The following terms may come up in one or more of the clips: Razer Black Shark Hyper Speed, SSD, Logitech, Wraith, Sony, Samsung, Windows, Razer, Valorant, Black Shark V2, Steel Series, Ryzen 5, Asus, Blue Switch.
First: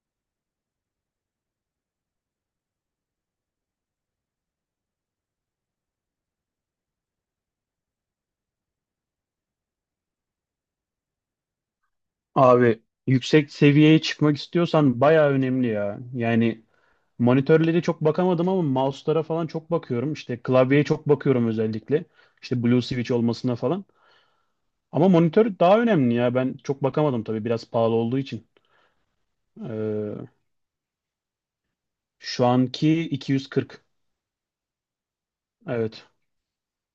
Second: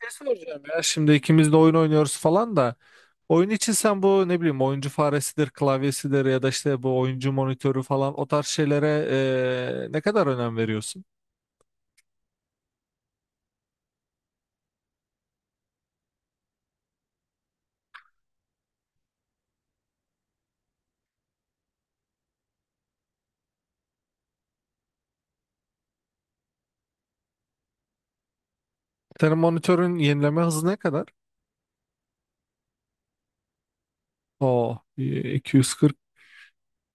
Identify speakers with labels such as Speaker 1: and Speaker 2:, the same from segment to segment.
Speaker 1: Şey soracağım ya, şimdi ikimiz de oyun oynuyoruz falan da. Oyun için sen bu ne bileyim oyuncu faresidir, klavyesidir ya da işte bu oyuncu monitörü falan, o tarz şeylere ne kadar önem veriyorsun?
Speaker 2: Abi yüksek seviyeye çıkmak istiyorsan bayağı önemli ya. Yani monitörlere çok bakamadım ama mouse'lara falan çok bakıyorum. İşte klavyeye çok bakıyorum özellikle. İşte Blue Switch olmasına falan. Ama monitör daha önemli ya. Ben çok bakamadım tabii biraz pahalı olduğu için.
Speaker 1: Senin monitörün
Speaker 2: Ee,
Speaker 1: yenileme hızı ne kadar?
Speaker 2: Şu anki 240.
Speaker 1: O 240.
Speaker 2: Evet.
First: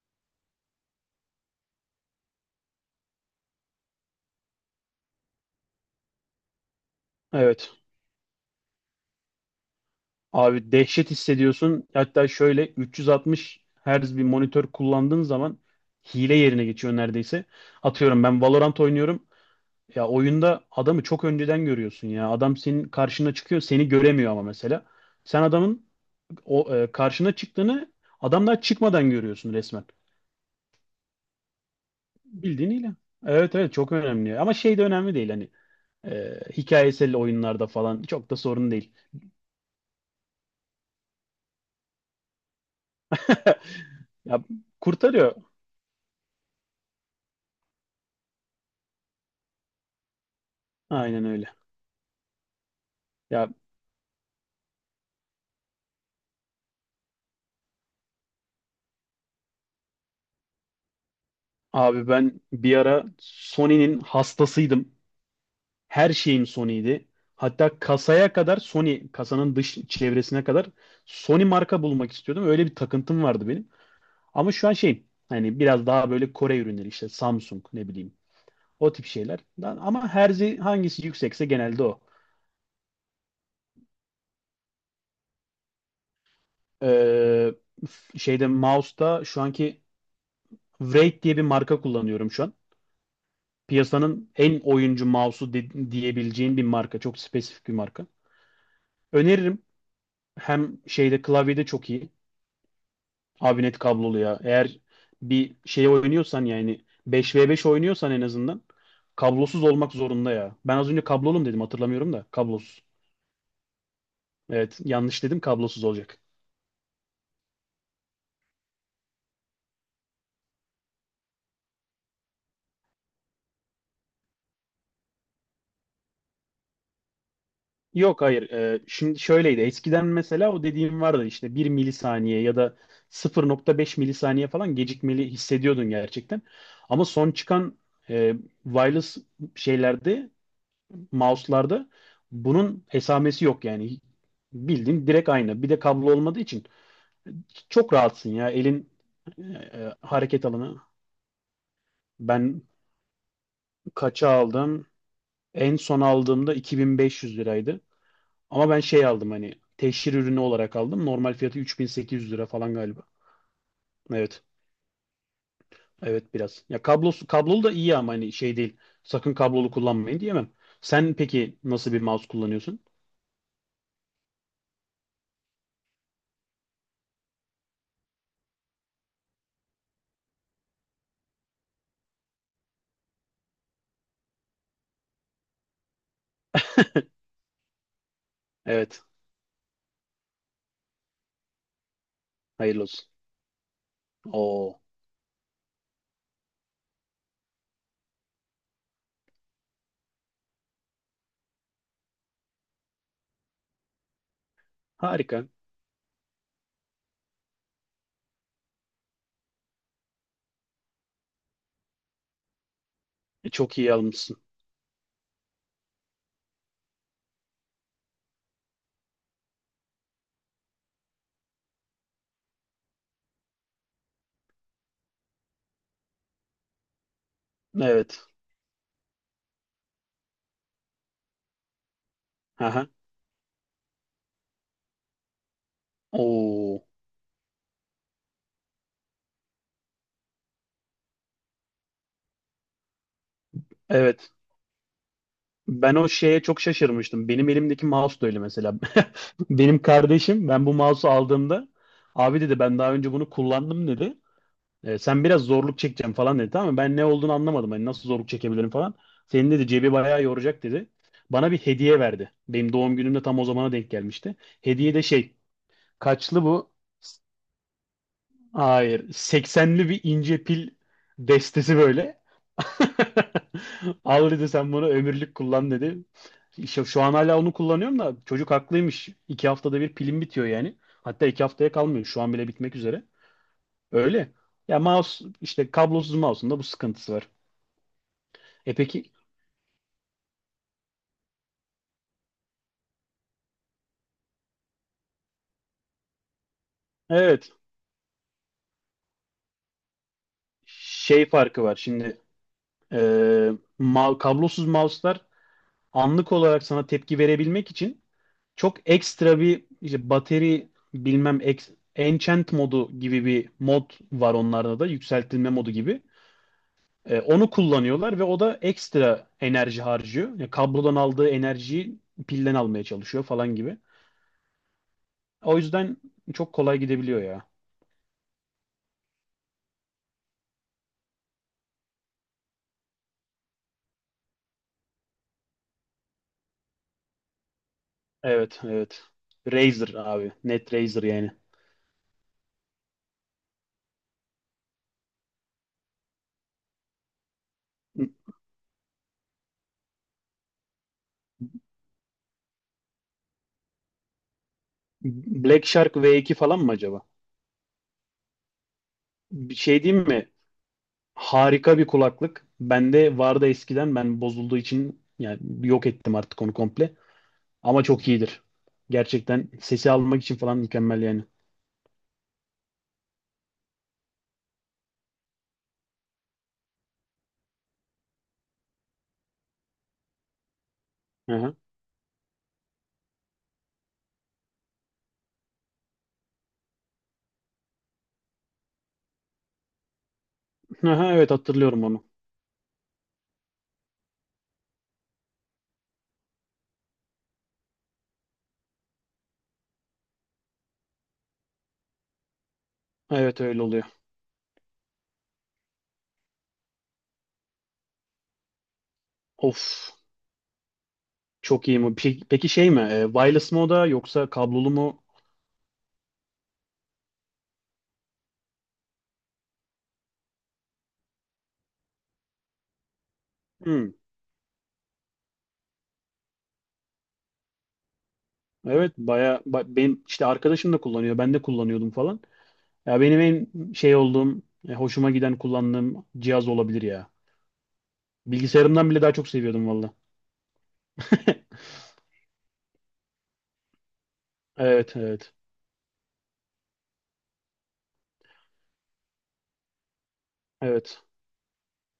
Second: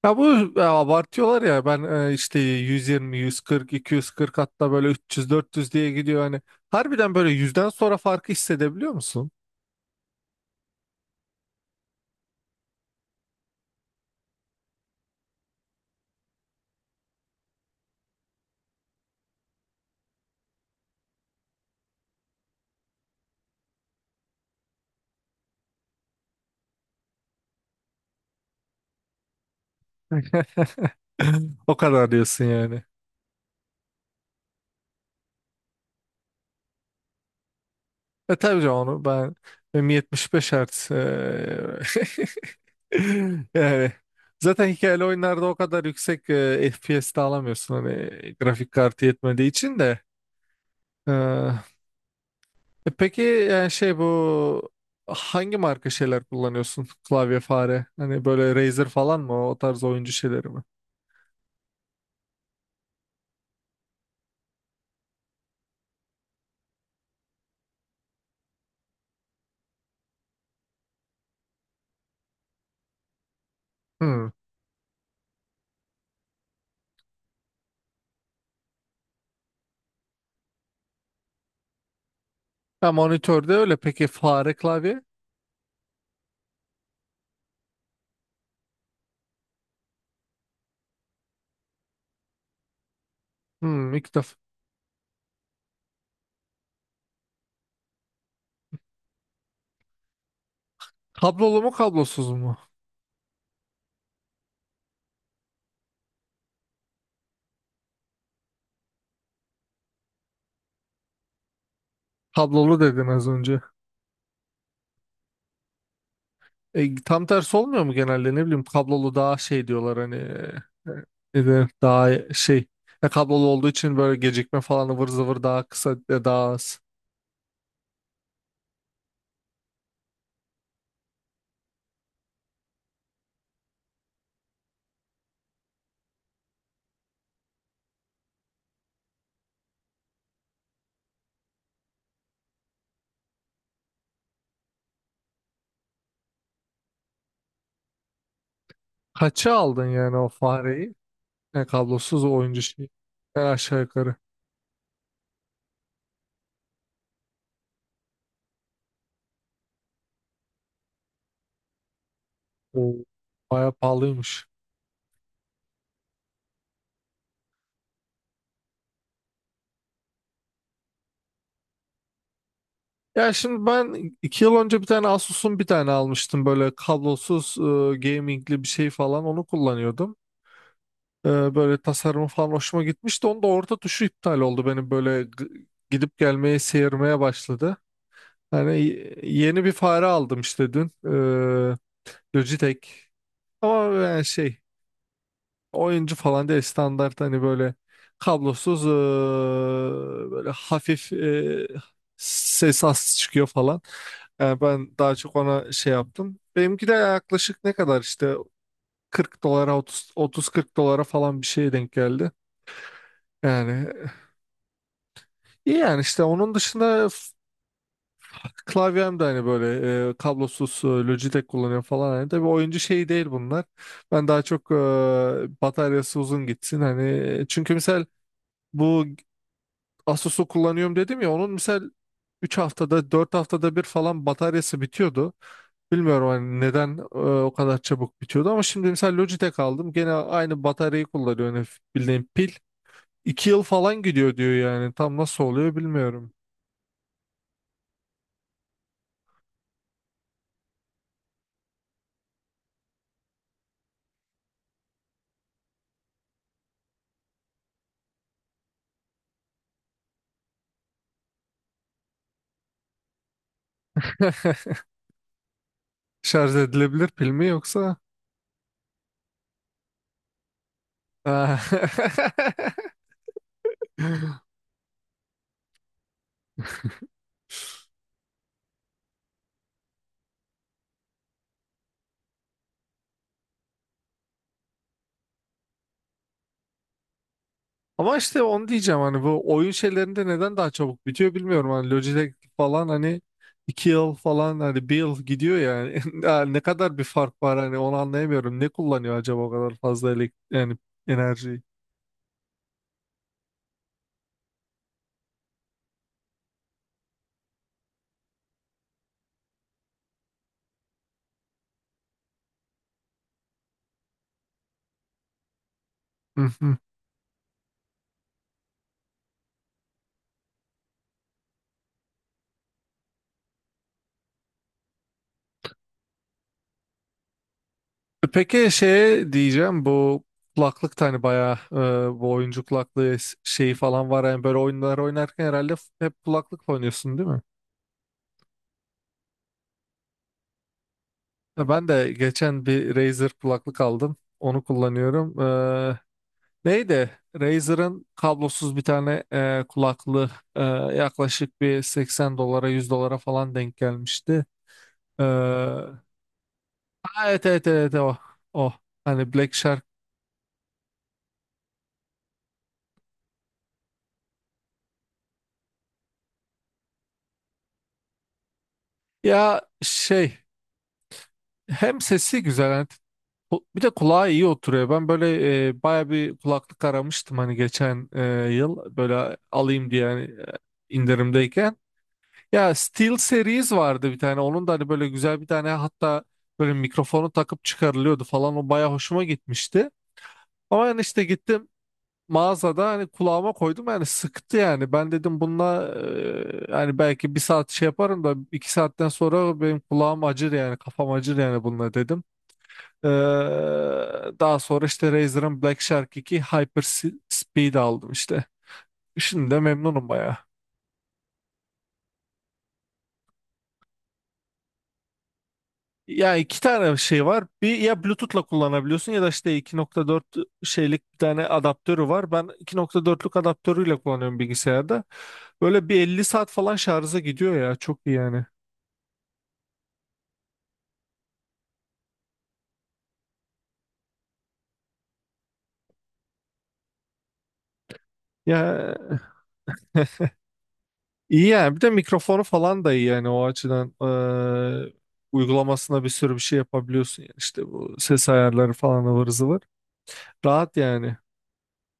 Speaker 1: Ya bu abartıyorlar ya, ben işte 120, 140, 240 hatta böyle 300, 400 diye gidiyor hani. Harbiden böyle yüzden
Speaker 2: Evet.
Speaker 1: sonra farkı hissedebiliyor musun?
Speaker 2: Abi dehşet hissediyorsun. Hatta şöyle 360 Hz bir monitör kullandığın zaman hile yerine geçiyor neredeyse. Atıyorum ben Valorant oynuyorum. Ya oyunda adamı çok önceden görüyorsun ya. Adam senin karşına çıkıyor, seni göremiyor ama mesela. Sen adamın o karşına çıktığını adam daha çıkmadan görüyorsun resmen.
Speaker 1: O kadar diyorsun
Speaker 2: Bildiğin
Speaker 1: yani.
Speaker 2: ile. Evet, evet, çok önemli. Ama şey de önemli değil hani hikayesel oyunlarda falan çok
Speaker 1: E
Speaker 2: da
Speaker 1: tabii
Speaker 2: sorun
Speaker 1: canım,
Speaker 2: değil.
Speaker 1: onu ben benim 75 Hz yani
Speaker 2: Ya
Speaker 1: zaten hikayeli
Speaker 2: kurtarıyor.
Speaker 1: oyunlarda o kadar yüksek FPS de alamıyorsun, hani grafik kartı yetmediği için de.
Speaker 2: Aynen öyle.
Speaker 1: Eee, peki
Speaker 2: Ya
Speaker 1: yani şey, bu hangi marka şeyler kullanıyorsun? Klavye, fare. Hani böyle Razer falan mı? O tarz oyuncu şeyleri mi?
Speaker 2: abi ben bir ara Sony'nin hastasıydım. Her şeyim Sony'ydi. Hatta kasaya kadar Sony, kasanın dış çevresine kadar Sony marka bulmak istiyordum. Öyle bir takıntım vardı benim.
Speaker 1: Hmm.
Speaker 2: Ama şu an şey hani biraz daha böyle Kore ürünleri işte Samsung ne bileyim o tip şeyler. Lan ama herzi hangisi yüksekse genelde o.
Speaker 1: Ha, monitörde öyle. Peki fare, klavye?
Speaker 2: Ee, Şeyde mouse'da şu anki Wraith diye bir marka kullanıyorum şu an.
Speaker 1: Hmm, ilk
Speaker 2: Piyasanın
Speaker 1: defa.
Speaker 2: en oyuncu diyebileceğin bir marka. Çok spesifik bir marka. Öneririm. Hem şeyde
Speaker 1: Kablolu
Speaker 2: klavyede
Speaker 1: mu,
Speaker 2: çok iyi.
Speaker 1: kablosuz mu?
Speaker 2: Abi net kablolu ya. Eğer bir şey oynuyorsan yani 5v5 oynuyorsan en azından kablosuz olmak zorunda ya. Ben az önce kablolum dedim hatırlamıyorum da
Speaker 1: Kablolu
Speaker 2: kablosuz.
Speaker 1: dedin az önce.
Speaker 2: Evet yanlış dedim kablosuz olacak.
Speaker 1: Tam tersi olmuyor mu genelde? Ne bileyim, kablolu daha şey diyorlar hani, e, ne denir? Daha şey, kablolu olduğu için böyle gecikme falan ıvır zıvır daha kısa, daha az.
Speaker 2: Yok hayır. Şimdi şöyleydi eskiden mesela o dediğim vardı işte bir milisaniye ya da 0.5 milisaniye falan gecikmeli hissediyordun gerçekten. Ama son çıkan e, wireless şeylerde mouse'larda bunun esamesi yok yani bildiğin direkt aynı. Bir de kablo olmadığı için çok rahatsın ya. Elin
Speaker 1: Kaça aldın yani o
Speaker 2: hareket alanı.
Speaker 1: fareyi? Kablosuz oyuncu
Speaker 2: Ben
Speaker 1: şey. Aşağı yukarı.
Speaker 2: kaça aldım? En son aldığımda 2500 liraydı. Ama ben şey aldım hani teşhir ürünü olarak aldım. Normal fiyatı 3800 lira falan galiba.
Speaker 1: O bayağı
Speaker 2: Evet.
Speaker 1: pahalıymış.
Speaker 2: Evet biraz. Ya kablosu kablolu da iyi ama hani şey değil. Sakın kablolu kullanmayın diyemem. Sen peki nasıl bir mouse kullanıyorsun?
Speaker 1: Ya şimdi ben 2 yıl önce bir tane Asus'un bir tane almıştım böyle kablosuz, gamingli bir şey falan, onu kullanıyordum. Böyle tasarımı falan hoşuma gitmişti. Onda orta tuşu iptal oldu benim, böyle gidip gelmeye, seyirmeye başladı. Yani
Speaker 2: Evet.
Speaker 1: yeni bir fare aldım işte dün.
Speaker 2: Hayırlı
Speaker 1: Logitech.
Speaker 2: olsun.
Speaker 1: Ama yani şey,
Speaker 2: Oo.
Speaker 1: oyuncu falan değil, standart hani, böyle kablosuz böyle hafif, ses az çıkıyor falan. Yani ben daha çok
Speaker 2: Harika.
Speaker 1: ona şey yaptım. Benimki de yaklaşık ne kadar işte, 40 dolara, 30 30-40 dolara falan bir şeye denk geldi.
Speaker 2: E, çok
Speaker 1: Yani
Speaker 2: iyi almışsın.
Speaker 1: İyi yani, işte onun dışında klavyem de hani böyle kablosuz Logitech kullanıyorum falan. Hani tabii oyuncu şeyi değil bunlar. Ben daha çok bataryası uzun gitsin hani. Çünkü misal
Speaker 2: Evet.
Speaker 1: bu Asus'u kullanıyorum dedim ya, onun misal üç
Speaker 2: Aha.
Speaker 1: haftada dört haftada bir falan bataryası bitiyordu. Bilmiyorum hani
Speaker 2: Oo.
Speaker 1: neden o kadar çabuk bitiyordu, ama şimdi mesela Logitech aldım. Gene aynı bataryayı kullanıyor hani, bildiğin pil. 2 yıl falan
Speaker 2: Evet.
Speaker 1: gidiyor diyor yani. Tam nasıl oluyor
Speaker 2: Ben o
Speaker 1: bilmiyorum.
Speaker 2: şeye çok şaşırmıştım. Benim elimdeki mouse da öyle mesela. Benim kardeşim ben bu mouse'u aldığımda abi dedi ben daha önce bunu kullandım dedi. E, sen biraz zorluk çekeceğim falan dedi. Tamam mı? Ben ne olduğunu anlamadım. Hani nasıl zorluk çekebilirim falan. Senin dedi cebi bayağı yoracak dedi. Bana bir hediye verdi. Benim doğum günümde tam o zamana denk gelmişti. Hediye de şey, kaçlı
Speaker 1: Şarj
Speaker 2: bu?
Speaker 1: edilebilir pil mi yoksa?
Speaker 2: Hayır seksenli bir ince pil destesi böyle.
Speaker 1: Ha.
Speaker 2: Al dedi sen bunu ömürlük kullan dedi. Şu an hala onu kullanıyorum da çocuk haklıymış. İki haftada bir pilim bitiyor yani. Hatta iki haftaya kalmıyor. Şu an bile bitmek üzere. Öyle. Ya mouse işte kablosuz mouse'un da bu sıkıntısı var.
Speaker 1: Ama işte onu
Speaker 2: E
Speaker 1: diyeceğim,
Speaker 2: peki
Speaker 1: hani bu oyun şeylerinde neden daha çabuk bitiyor bilmiyorum. Hani Logitech falan hani, 2 yıl falan, hani bir yıl gidiyor yani. Ya ne kadar bir fark
Speaker 2: evet
Speaker 1: var hani, onu anlayamıyorum. Ne kullanıyor acaba o kadar fazla elek, yani
Speaker 2: şey
Speaker 1: enerjiyi?
Speaker 2: farkı var. E, Kablosuz mouse'lar anlık olarak sana tepki verebilmek için çok ekstra bir işte bateri bilmem enchant modu gibi bir mod var onlarda da yükseltilme modu gibi.
Speaker 1: Hı hı.
Speaker 2: E, onu kullanıyorlar ve o da ekstra enerji harcıyor. Yani kablodan aldığı enerjiyi pilden almaya çalışıyor falan gibi. O yüzden çok kolay gidebiliyor ya.
Speaker 1: Peki, şeye diyeceğim, bu kulaklık da hani bayağı bu oyuncu kulaklığı şeyi falan var yani, böyle oyunlar oynarken herhalde hep kulaklıkla oynuyorsun değil mi?
Speaker 2: Evet, evet. Razer abi. Net Razer yani.
Speaker 1: Ya ben de geçen bir Razer kulaklık aldım. Onu kullanıyorum. Neydi? Razer'ın kablosuz bir tane kulaklığı, e, yaklaşık bir 80 dolara, 100 dolara falan denk gelmişti.
Speaker 2: Black Shark
Speaker 1: Ha,
Speaker 2: V2 falan mı acaba?
Speaker 1: evet evet evet, o. O. Hani Black
Speaker 2: Bir şey
Speaker 1: Shark.
Speaker 2: diyeyim mi? Harika bir kulaklık. Bende vardı eskiden. Ben bozulduğu için yani yok ettim artık onu komple. Ama çok iyidir. Gerçekten
Speaker 1: Ya
Speaker 2: sesi almak için
Speaker 1: şey,
Speaker 2: falan mükemmel yani.
Speaker 1: hem sesi güzel hani, bir de kulağa iyi oturuyor. Ben böyle baya bir kulaklık aramıştım hani, geçen yıl böyle alayım diye hani,
Speaker 2: Aha.
Speaker 1: indirimdeyken. Ya Steel Series vardı bir tane. Onun da hani böyle güzel bir tane, hatta böyle mikrofonu takıp çıkarılıyordu falan. O baya hoşuma gitmişti. Ama yani
Speaker 2: Aha,
Speaker 1: işte
Speaker 2: evet
Speaker 1: gittim
Speaker 2: hatırlıyorum onu.
Speaker 1: mağazada, hani kulağıma koydum, yani sıktı yani. Ben dedim bununla hani belki bir saat şey yaparım da, 2 saatten sonra benim kulağım acır yani, kafam acır yani bununla dedim. Eee,
Speaker 2: Evet öyle oluyor.
Speaker 1: Daha sonra işte Razer'ın Black Shark iki Hyper Speed aldım işte. Şimdi de
Speaker 2: Of
Speaker 1: memnunum baya.
Speaker 2: çok iyi mi? Peki, peki şey mi? E, wireless mı o da yoksa kablolu mu?
Speaker 1: Ya iki tane şey var. Bir ya Bluetooth'la kullanabiliyorsun, ya da işte 2.4 şeylik bir tane adaptörü var. Ben 2.4'lük
Speaker 2: Hmm,
Speaker 1: adaptörüyle kullanıyorum bilgisayarda. Böyle bir 50 saat falan şarja gidiyor ya. Çok iyi yani.
Speaker 2: evet benim işte arkadaşım da kullanıyor. Ben de kullanıyordum falan. Ya benim en şey olduğum, hoşuma giden kullandığım cihaz olabilir ya.
Speaker 1: Ya
Speaker 2: Bilgisayarımdan bile daha çok seviyordum valla.
Speaker 1: iyi yani. Bir de mikrofonu falan da iyi yani o açıdan. Ee,
Speaker 2: Evet, evet.
Speaker 1: Uygulamasına bir sürü bir şey yapabiliyorsun yani. İşte bu ses ayarları falan ıvır zıvır. Rahat
Speaker 2: Evet.
Speaker 1: yani.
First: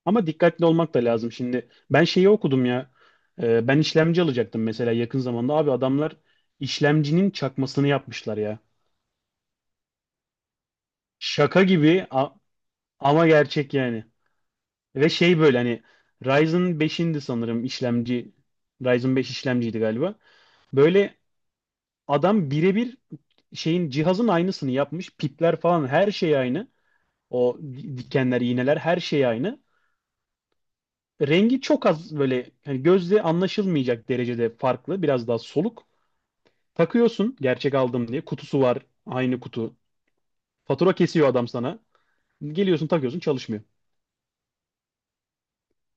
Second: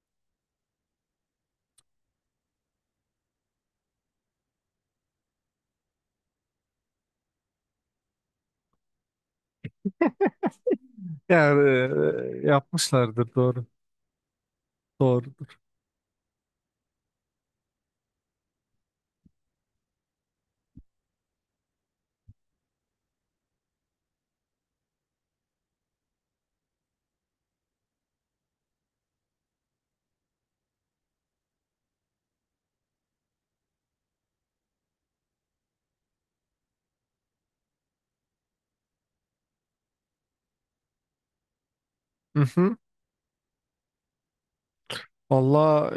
Speaker 2: Ama dikkatli olmak da lazım şimdi. Ben şeyi okudum ya. Ben işlemci alacaktım mesela yakın zamanda. Abi adamlar işlemcinin çakmasını yapmışlar ya.
Speaker 1: Yani
Speaker 2: Şaka gibi a- ama
Speaker 1: yapmışlardır doğru.
Speaker 2: gerçek yani. Ve
Speaker 1: Doğru.
Speaker 2: şey böyle hani Ryzen 5'indi sanırım işlemci. Ryzen 5 işlemciydi galiba. Böyle adam birebir cihazın aynısını yapmış. Pipler falan her şey aynı. O dikenler, iğneler her şey aynı. Rengi çok az böyle hani gözle anlaşılmayacak derecede farklı. Biraz daha soluk. Takıyorsun gerçek aldım diye. Kutusu var. Aynı kutu. Fatura kesiyor adam sana. Geliyorsun takıyorsun çalışmıyor.
Speaker 1: Valla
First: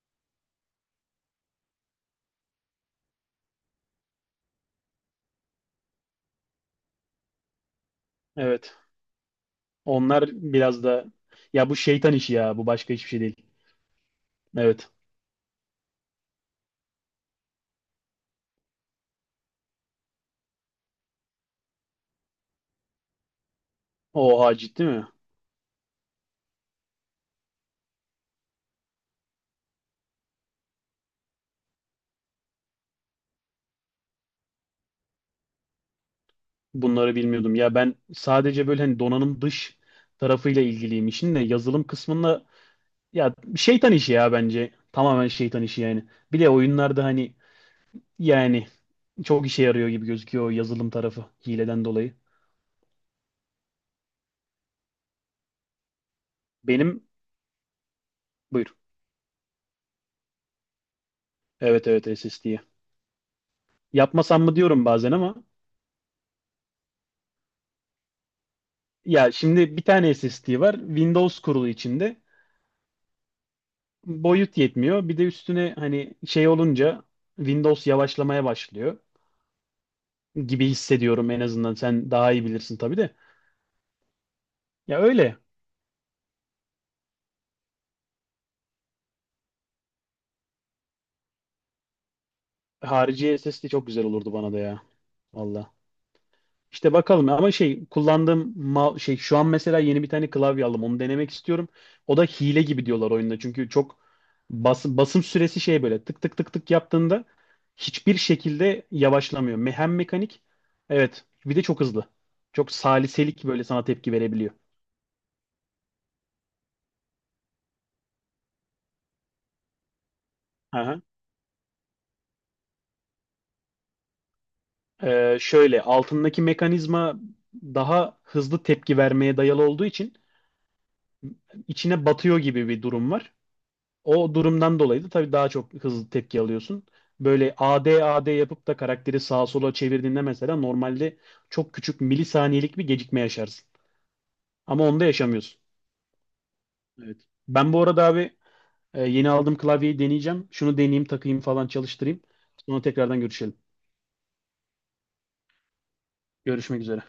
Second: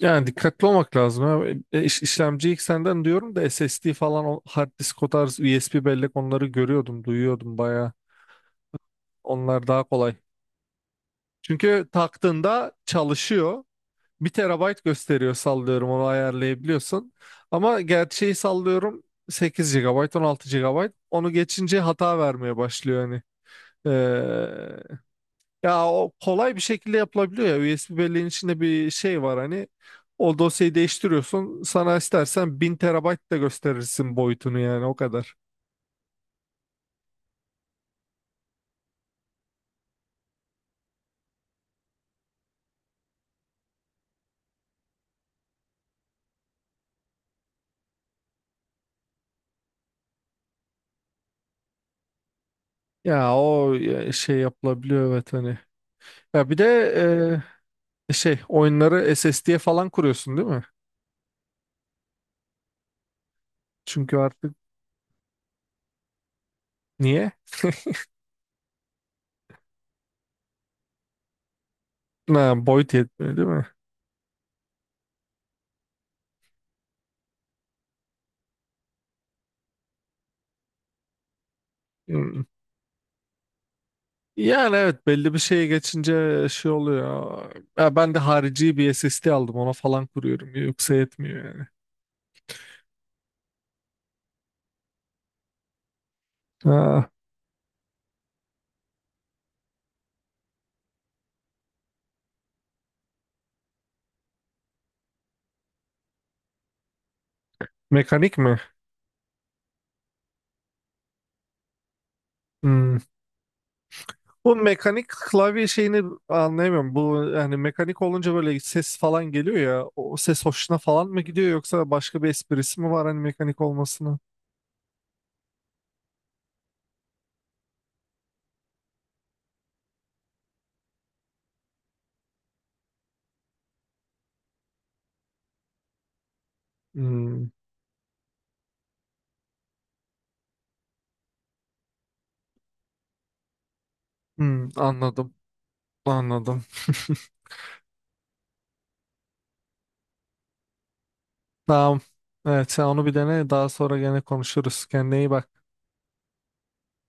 Speaker 1: yani dikkatli olmak lazım, ha. İşlemci ilk senden diyorum da, SSD falan, o hard disk, o tarz USB bellek, onları görüyordum, duyuyordum baya.
Speaker 2: Evet.
Speaker 1: Onlar daha kolay.
Speaker 2: Onlar biraz da ya bu
Speaker 1: Çünkü
Speaker 2: şeytan işi ya. Bu
Speaker 1: taktığında
Speaker 2: başka hiçbir şey değil.
Speaker 1: çalışıyor. Bir terabayt
Speaker 2: Evet.
Speaker 1: gösteriyor sallıyorum, onu ayarlayabiliyorsun. Ama gerçeği sallıyorum 8 gigabayt, 16 gigabayt, onu geçince hata vermeye başlıyor hani.
Speaker 2: Oha ciddi mi?
Speaker 1: Ya o kolay bir şekilde yapılabiliyor ya. USB belleğin içinde bir şey var hani. O dosyayı değiştiriyorsun. Sana istersen 1000 terabayt da gösterirsin boyutunu, yani o kadar.
Speaker 2: Bunları bilmiyordum. Ya ben sadece böyle hani donanım dış tarafıyla ilgiliyim işin de yazılım kısmında ya şeytan işi ya bence. Tamamen şeytan işi yani. Bir de oyunlarda hani yani çok işe yarıyor gibi gözüküyor o yazılım tarafı hileden dolayı.
Speaker 1: Ya o, ya şey yapılabiliyor, evet hani. Ya bir de
Speaker 2: Benim
Speaker 1: şey,
Speaker 2: buyur.
Speaker 1: oyunları SSD'ye falan kuruyorsun değil mi?
Speaker 2: Evet, evet, SSD.
Speaker 1: Çünkü
Speaker 2: Yapmasam
Speaker 1: artık
Speaker 2: mı diyorum bazen ama
Speaker 1: niye?
Speaker 2: ya şimdi bir tane SSD var. Windows kurulu içinde.
Speaker 1: Ha, boyut yetmiyor değil mi?
Speaker 2: Boyut yetmiyor. Bir de üstüne hani şey olunca Windows yavaşlamaya başlıyor gibi hissediyorum en azından. Sen daha
Speaker 1: Hmm.
Speaker 2: iyi bilirsin tabii de.
Speaker 1: Yani
Speaker 2: Ya
Speaker 1: evet, belli bir
Speaker 2: öyle.
Speaker 1: şeye geçince şey oluyor. Ya ben de harici bir SSD aldım, ona falan kuruyorum. Yoksa yetmiyor yani.
Speaker 2: Harici SSD çok güzel olurdu bana da ya. Valla. İşte
Speaker 1: Ha,
Speaker 2: bakalım ama şey şu an mesela yeni bir tane klavye aldım onu denemek istiyorum. O da hile gibi diyorlar oyunda çünkü çok basım süresi şey böyle tık tık tık tık yaptığında hiçbir
Speaker 1: mekanik mi?
Speaker 2: şekilde yavaşlamıyor. Hem mekanik evet bir de çok hızlı. Çok
Speaker 1: Hmm.
Speaker 2: saliselik böyle sana tepki verebiliyor.
Speaker 1: Bu mekanik klavye şeyini anlayamıyorum. Bu yani mekanik olunca böyle ses falan geliyor ya. O ses hoşuna
Speaker 2: Aha.
Speaker 1: falan mı gidiyor, yoksa başka bir esprisi mi var hani mekanik olmasına?
Speaker 2: Şöyle altındaki mekanizma daha hızlı tepki vermeye dayalı olduğu için içine batıyor gibi bir durum var. O durumdan dolayı da tabii daha çok hızlı tepki alıyorsun.
Speaker 1: Hmm.
Speaker 2: Böyle AD AD yapıp da karakteri sağa sola çevirdiğinde mesela normalde çok küçük milisaniyelik bir gecikme yaşarsın.
Speaker 1: Hmm,
Speaker 2: Ama onda
Speaker 1: anladım.
Speaker 2: yaşamıyorsun.
Speaker 1: Anladım.
Speaker 2: Evet. Ben bu arada abi yeni aldığım klavyeyi deneyeceğim. Şunu deneyeyim, takayım falan
Speaker 1: Tamam.
Speaker 2: çalıştırayım.
Speaker 1: Evet,
Speaker 2: Sonra
Speaker 1: sen onu bir
Speaker 2: tekrardan
Speaker 1: dene,
Speaker 2: görüşelim.
Speaker 1: daha sonra gene konuşuruz. Kendine iyi bak.
Speaker 2: Görüşmek üzere.